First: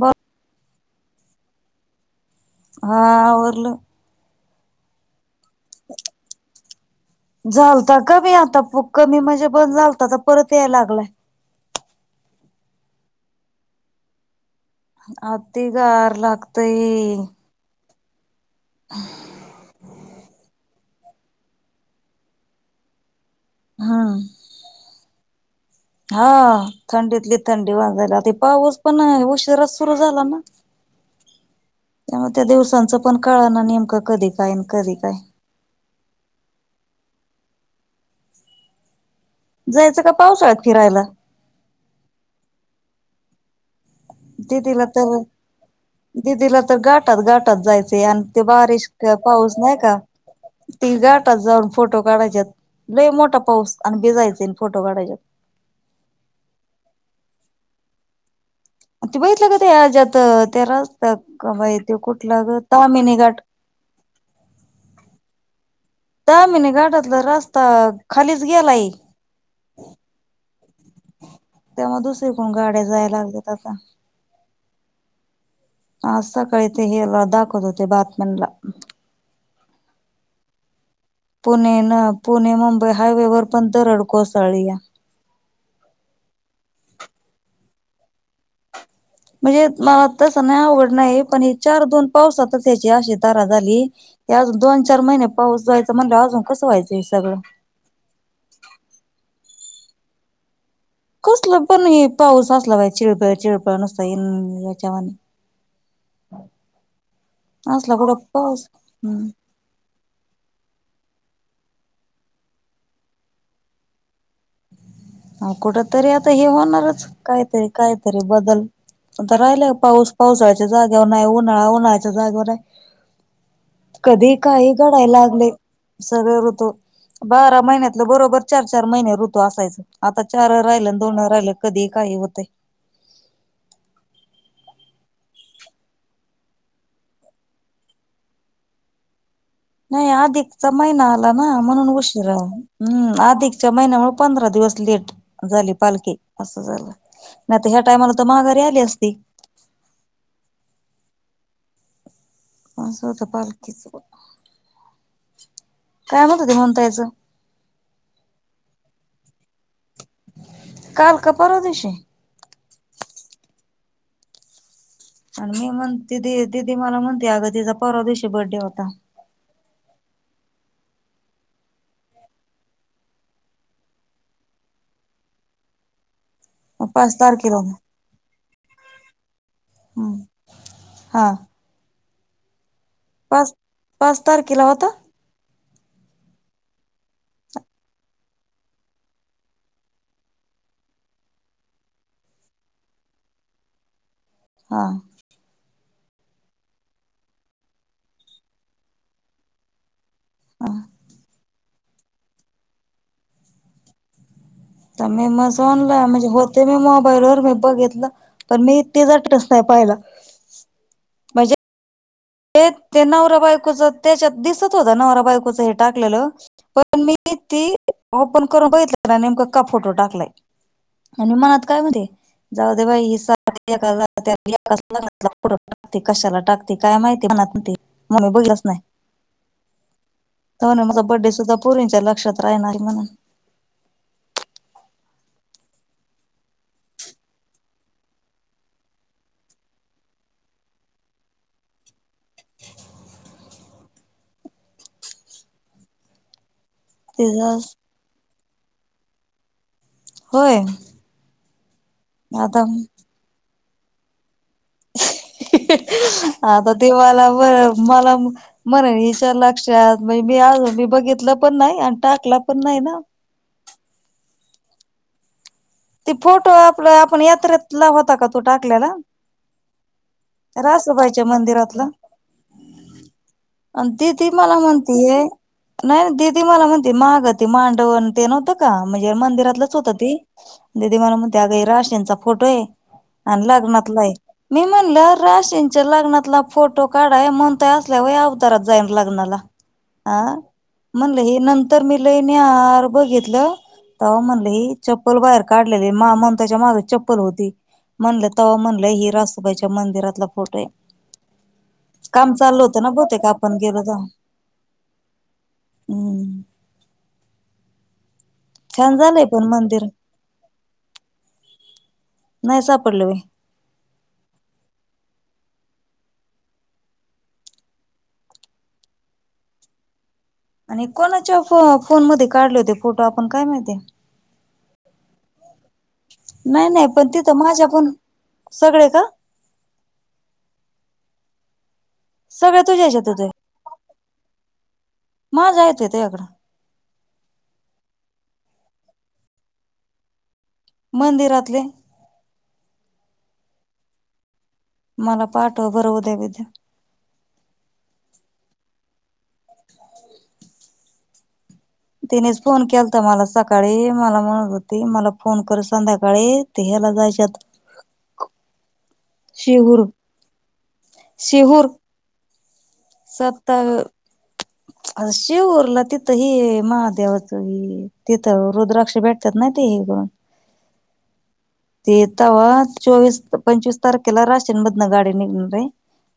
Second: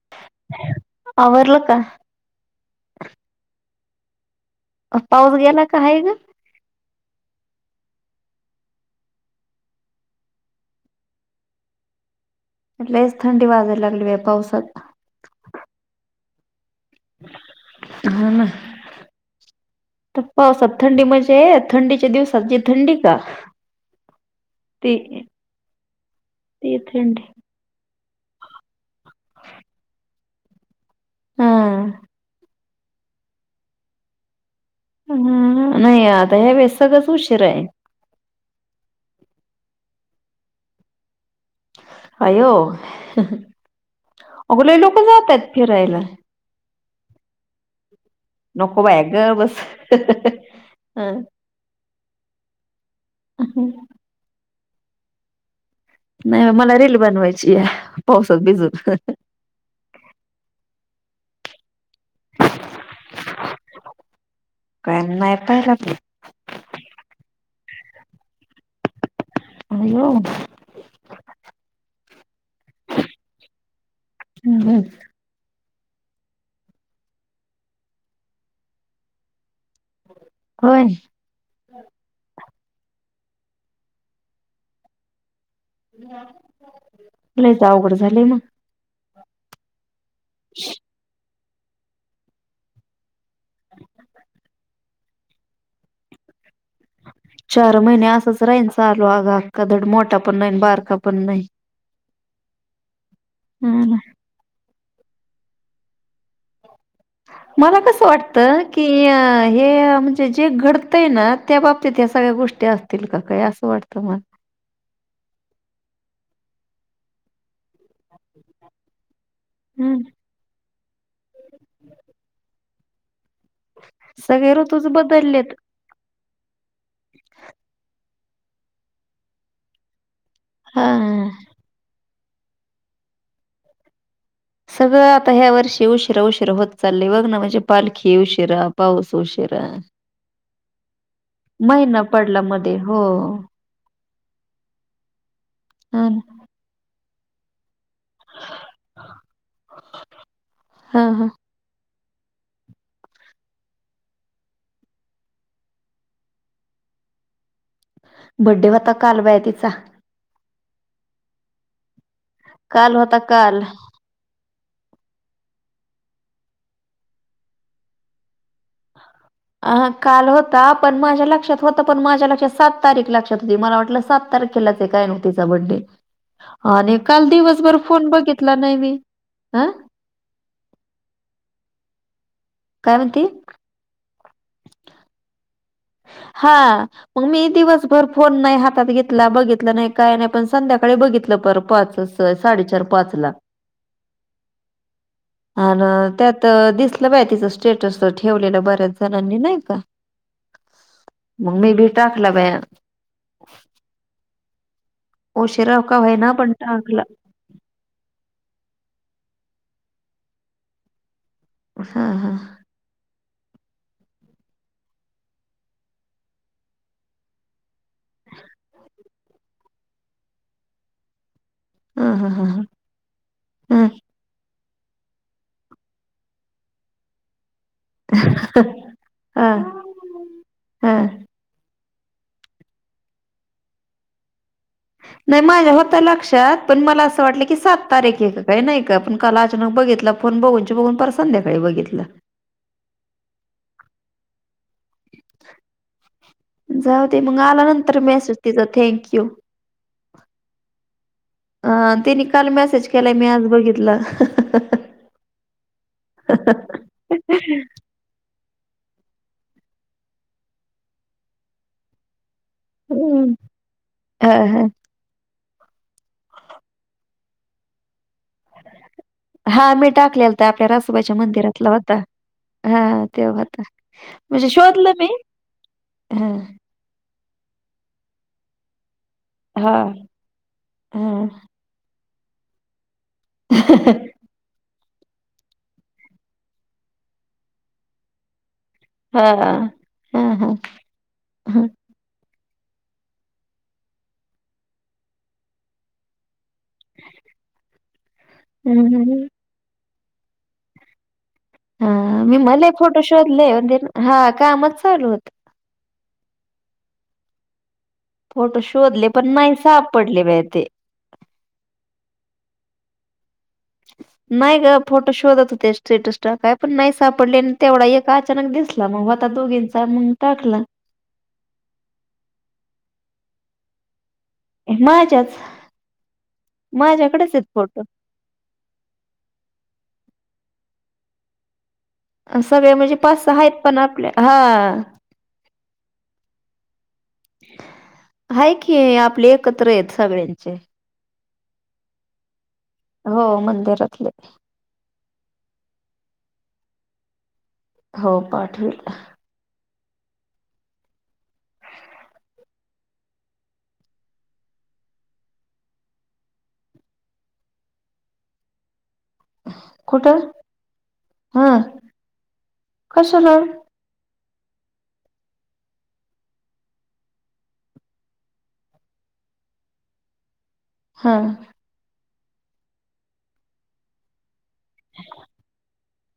बर आरला का हा र्ल पाऊस गेला का ग झालता कमी आता कमी म्हणजे बंद झालता तर परत याय लागलाय एलेच थंडी वाजे लागली आहे पावसाात आ त गार लागतय हा ना त पावस थंडी म्हणजे थंडीच्या दिवसात जी थंडी का हा ती हा ती थंडी थंडीतली थंडी वाजायला पाऊस पण उशिरा सुरु झाला ना हा त्यामुळे त्या दिवसांचं पण कळ ना नेमका कधी काय कधी काय. ह नाही आता ह्या वळेस सगळंच उशीर आहे जायचं का पाऊसळत फिरायला अयो अगोला दिदीला लोक तर जातात फिरत दिदीला तर गाटात गाटात जायचे आणि ते नको बारीिश बाया का गप पाऊस बस नाही का तिघाटात जाऊन फोटो काढाच्यात लय मोठा पाऊस आणि भिजायच फोटो काढायच्यात नाही मला रील बनवायची आहे पावसात भिजत ते बघितलं का ते आजत त्यारा तर बा ते कुठलं ग तमिनीघाट का नाही पणली दहामने घाटातला रस्ता खालीच गेलाय हॅलो कण गाड्या जाय लागल्या आता हा सकाळीेत हे दाखवत होते बातमन ला होय. पुणे ना पुणे मुंबई हायवे वर पण दरड कोसळीया. लइच अवघड झालंय मग. म्हणजे मला तस नाही आवड नाही पण चार दोन पावसातच याची अशी तऱ्हा झाली, ते अजून दोन चार महिने पाऊस जायचा म्हणल्यावर अजून कसं व्हायचं हे सगळं. चार महिने असंच राहीन चालू अगं अक्का धड मोठा पण नाही आणि बारका पण नाही. कसल पण हे पाऊस असला बाई चिळपळ चिळपळण नसता जातो. जवान. मला कसं वाटत की, हम्म हे म्हणजे जे घडतय ना. त्या बाबतीत या सगळ्या गोष्टी असतील का काय असं वाटतं मला. कुठं तरी आता हे होणारच काहीतरी कायतरी बदल. आता राहिला पाऊस पावसाळ्याच्या जागेवर नाही उन्हाळा उन्हाळ्याच्या जागेवर नाही. कधी सगळे काही ऋतूच घडाय लागलय. बदललेत. सगळ ऋतू बारा महिन्यातलं बरोबर चार-चार महिने ऋतू असायच. आता चार हा राहिलं आणि दोन राहिल कधीही काही होतय. सगळं आता ह्या वर्षी उशिरा-उशीरा होत, चालय बघ ना म्हणजे पालखी उशिरा पाऊस उशीरा. नाही आधिकचा महिना आला ना म्हणून महिना उशीरा पडला मध्ये हो. हम् आधिकच्या महिन्यामुळे पंधरा दिवस लेट झाली हा पालखी अस झाल नाय ह्या टायमाला तर माघारी आली असती. हा हा असं होत पालखीच बग. काय म्हणत होती मनु ताईच बड्डे होता काल बाई तिचा. काल का परवा दिवशी. काल होता काल. आणि मी म्हणते दिदी मला म्हणते अग तिचा परवा दिवशी बर्डे होता. हा काल होता, पण माझ्या लक्ष्यात त होत, पण माझ्या लक्ष्यात सात तारीख लक्ष्यात होती, मला वाटलं सात तारखेला ते काय रेवतीचा बड्डे आणि पाच काल तारखेला दिवसभर फोन बघितला नाही मी. हम्म हा. काय म्हणती? पाच पाच तारखीला होता. हा. हा मग मी दिवसभर फोन नाही हातात घेतला बघितलं नाही काय नाही पण संध्याकाळी बघितलं. बर पाच- साडेचार पाच ला. हा. आण त्यात दिसलं बाय तिचं स्टेटसला ठेवलेलं बऱ्याच जणांनी नाही का. आ. मग मी भी टाकला बया. तर मी माझं पण टाकला आनला [unintelligible] काय पाहिला... म्हणजे हा हा ते ते नवरा बायकोच त्याच्यात दिसत होत नवरा बायकोच हे टाकलेलं पण मी ती ऑफर.... करून बघितलं का नेम का फोटो टाकलाय आणि म आता... काय म ते हा हा हा जाऊ दे बाई हि... हा [unintelligible] कशाला टाकते मला बोलायचं नाय हा तान हा माझा बड्डे सुद्धा लक्षात राहणार म्हणून... नाही माझ्या होत लक्षात पण म असं वाट की सात तारीख का नाही काल अचानक बघितल बघून बघून पार संध्याकाळी बघितलं... जाऊ दे मग तिचा आला नंतर मेसेज तिचा थँंक यू होय हा तेनी काल आता मेसेज केलाय मी आज बघितलं आता ती मला बर मला म्हणल... च्या लक्षात म्ह मी मी बघितलं पण नाही आणि टाक हम्म [inaudible] हा हा ते फोटो आपलं आपण यात्रेत लावत का तू टाकल्याला हा मी टाकलेला तर [inaudible] आपल्या रासोबाच्या रासबायच्या मंदिरातला मंदिरातलं होता हा तेव्हा होता [inaudible] अ ती ती म्हणजे मला शोधलं म्हणती मी ये [inaudible] नाही ना हा ददी मला म्हणते महागत मांडव ते नवत का म्हणजे हा मंदिरातलंच होत त [inaudible] म्ह हा त्या फोटो आहे [inaudible] आणि लग्ना आहे मी राशींच्या लग्नातला फोटो काढाय म्हणता असल्या व हा हा हा म्ह हं, [inaudible] र बघितलं [inaudible] म्हण चप्पल बाहेर काढली मा म्हण त्याच्या माग चप्पल होती म्हणल तव्हा हं, म्हणलं ही हं. रातुबाईच्या मंदिरातला फोटो आहे [inaudible] हा काम मी चाललं मला होतं ना फोटो बहुतेक शोधले आपण हा कामच चालू होत [inaudible] होम [inaudible] फोटो छान शोधले झालंय पण नाही मंदिर सापडले बाई ते. नाही स [inaudible] पलवे [inaudible] [inaudible] नाही का फोटो शोधत होते स्टेटस ट काय पण नाही सापडले आणि तेवढा आहे का अचानक दिसला मग आता दोघींचा मग टाकला आणि कोणाच्या फ फोन मध्ये काढले होते. फोटो आपण काय माहिती. माझच. नाही नाही पण तेथ माझ्या पण सगळे का? सगळे तुझ्या म्हणजे हेच्यात पाच, होते सहा आहेत पण आपल्या हा. ते तु ह्या कड हाय की आपले एकत्र आहेत सगळ्यांचे. मंदिरातले? हो मंदिरातलेच. मला पाठवा बर उदय व बिद्या. हो पाठवेल. [inaudible] तिनेच फोन केलाता मला सकाळी, मला म्हणत होती मला फोन कर संध्याकाळी ते मला जायच्यात. [inaudible] शिहूर कुठं हा शिहूर कशाला? सात [inaudible] आ शिहूरला तिथं हे महादेवाच तिथं रुद्राक्ष भेटतात नाही ते तेण [unintelligible] हा. ते वा चोवीस, पंचवीस तारखेला राश चण बदन गाडी निघून जाईन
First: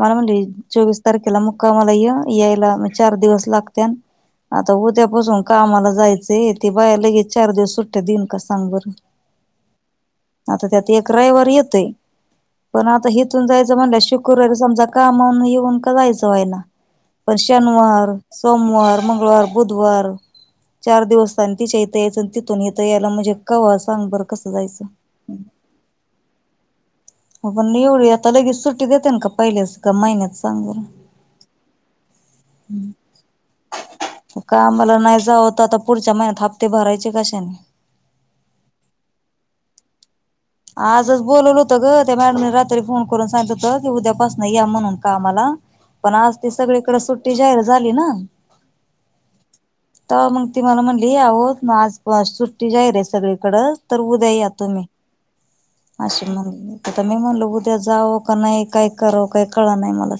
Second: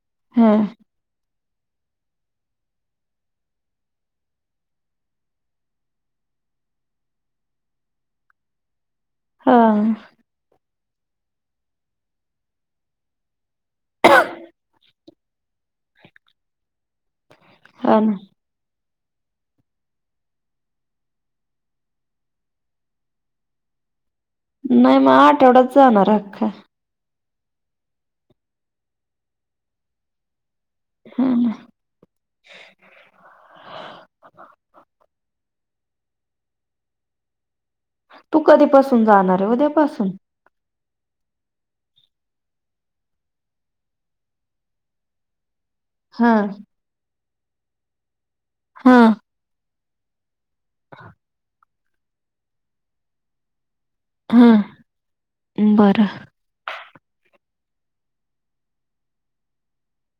मला म्हणली हा चोवीस तारीखेला मुक् कामला य यायला म चार दिवस लागत्या. आता उद्यापासून कामाला जायचंय, ते बाया लगेच चार दिवस सुट्ट्या देईन का सांग बर. हा. आता त्यात रयवार येतय पण आता हिथून जायचं म्हणलं शीकरू समजा. [unintelligible] कामा येऊन का जायचं वय ना, पन हा शनवार ना सोमवार, मंगळवार, बुधवार चार दिवस आणि तिच्या ईथ यायच, आणि तिथून य यायला म्हणजे कवा सांग बरं कसं जायचं. नाही मग आठवडात जाणार आख्खा. पण एवढी आता लगेच सुट्टी देते न, का पहिल्याच का महिन्यात संग बर हम्म कामला नाही जाऊ त आता. पुढच्या महिन्यात हप्ते भरायचे कशाने? [inaudible] तू कधीपासून जाणार आहे उद्यापासून? आजच बोलवलं होतं ग त्या मॅडमने रात्री, फोन करून सांगित होत की उद्यापासून या म्हणून कामला. पण हा आज ती सगळीकडे सुट्टी जाहीर झाली ना, हा. त मंग ती मला म्हणली आहो आज [unintelligible] सुट्टी जाहीर आहे सगळीकडं. तर उद्या या हा तुम्ही बरं आशी म्हण ता मी म्हणलो उद्या जाव का नाही, काय कराव काही कळ नाही मला.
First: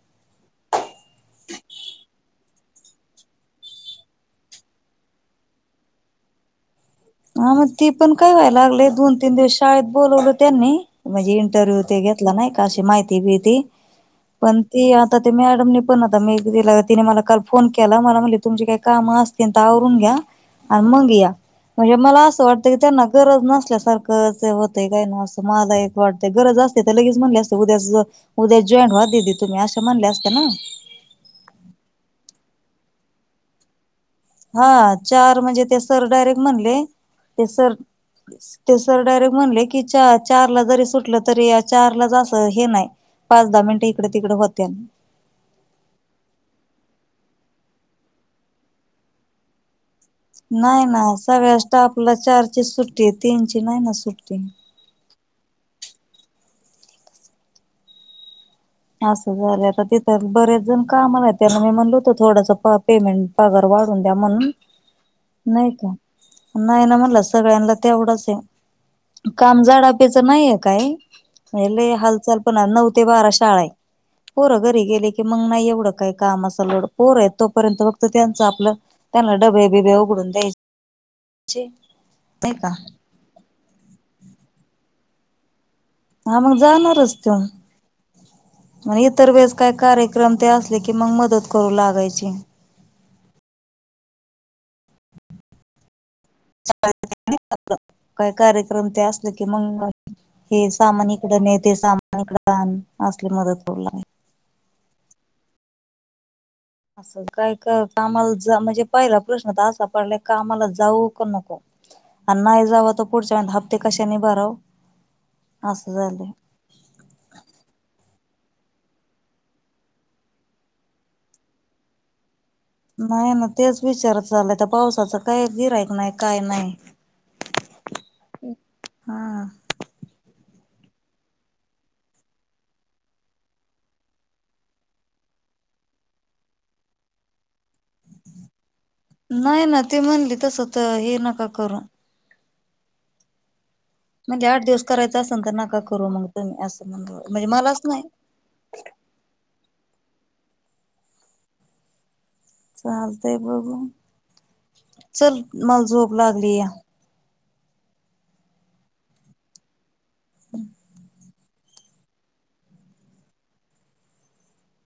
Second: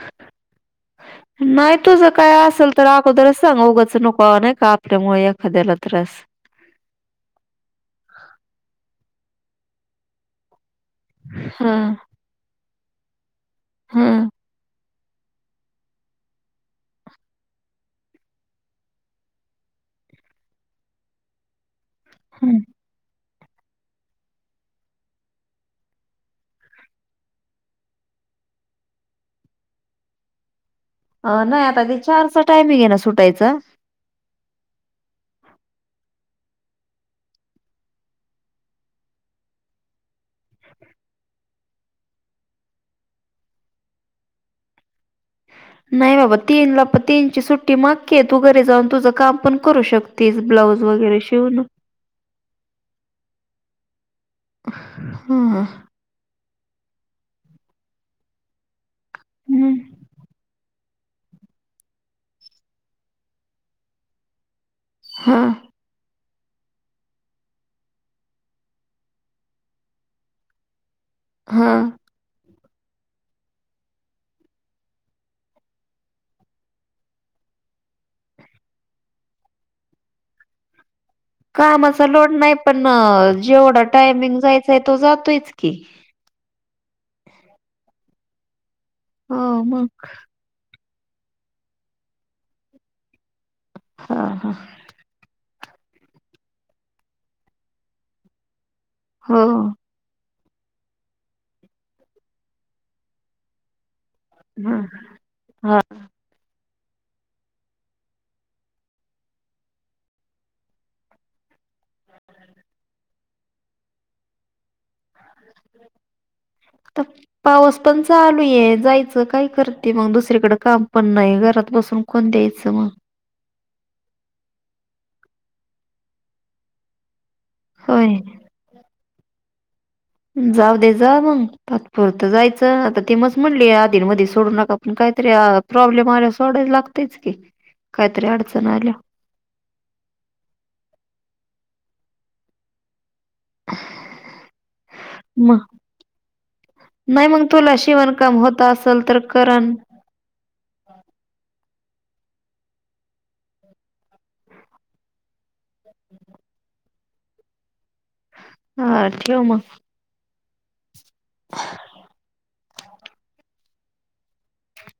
ह [inaudible] नाही तुझर काय असेल, तर अगोदर सांगा उगाच, नुको नाही का आपल्यामुळे एखाद्याला त्रास. हम [inaudible] हा मग ती पण काय व्हायला लागले, दोन तीन दिवस शाळेत बोोलवलं त्यांनी. म्हणजे हा इंटरव्ह्यू ते घेतला, नाही का अशी माहिती भीती हा पण ती आता ते मॅडमने पण आता मी तिला, तिने मला काल फोन केला मला म्हटले तुमची काही कामं असतील तर आवरून घ्या त आणि मग या म्हणजे, मला असं हा वाटतं की त्यांना गरज नसल्यासारखंच, होतं काय न असं मला एक वाटतें गरज असते तर लगेच म्हणले असते उद्या [unintelligible] उद्या जॉईन व ददी तुम्ही असे म्हणले असते ना, अ नाही आता ते चार चा टायमिं हे ना, सुटायचं हा चार म्हणजे ते सर डायरेक्ट म्हणले ते सर ते सर डायरेक्ट म्हणले, की च चार ला जरी सुटलं तरी चारला जास हे नाही पाच दहा मिनिट इकडे तिकड होत्यान नाही बाबा तीन ला, पण तीन ची सुट्टी मागकी, तू घरी जाऊन तुझं काम पण करू शकत नाही ना सगळ्या स्टाफ आपला चारची सुट्टी, तीनची नाही ना सुट्टी हा हा. असं झालं हम्म, तर तिथं बरेच जण का [unintelligible] मला त्यांना मी म्हणल होत थोडास प पेमेंट पगार वाढून द्या म्हणून हा नाही का नाही ना म्हणला सगळ्यांना तेवढंच आहे. काम झाडाप्याचं नाहीये काय? हा म्हणजे हालचाल पण नऊ ते बारा शाळा आहे. ममछज [inaudible] पोरं घरी गेले की मग नाही एवढं काय कामाचं लोड, पोरं आहे तोपर्यंत फक्त त्यांच आपलं त्यांना डब्बे बिबे उघडून द्यायचे कामाचा लोड नाही पण जेवढा टायमिंग जायचंय तो जातोयच की हा मग जाणारच त मग इतर हो वेळेस काय मग कार्यक्रम ते असत असलं कि मग मदत करू लागायची. हा हा. [inaudible] काय कार्यक्रम ते असले की हो मंगळ हे सामान इकड ने, ते सामान इकड आण असली मदत कर लागायची हम हा. असं काय कर आमला म्हणजे पहिला प्रश्न तर असा पडला का आम्हाला जाऊ का नको आणि नाही जाव त पुढच्या हप्ते कशा निभराव तर पाऊस पण चालू आहे जायचं काय करते मग दुसरीकडे काम पण नाही घरात बसून कोण द्यायचं मग नाही ना तेच विचार चालय तर पावसाचं काय गिरायक नाही काय नाही होय हा जाऊ दे जा मग तात्पुरत जायचं आता ते मच म्हणली आधी मध्ये सोडू नका आपण काय तरी प्रॉब्लेम आल्या सोडा लागतेच की काहीतरी अडचण आल्या नाही ना ते म्हणली तस तर हे नका करून मछैयढघझ म्हणजे आठ दिवस करायच असेल तर नका करू मग तम्ही असं म्हण नाही मग म्हणजे तुला मलाच नाही शिवणकाम होत असेल तर करण चालतय बघू चल मला झोप लागली या हा ठेव मग हम्म. [unintelligible]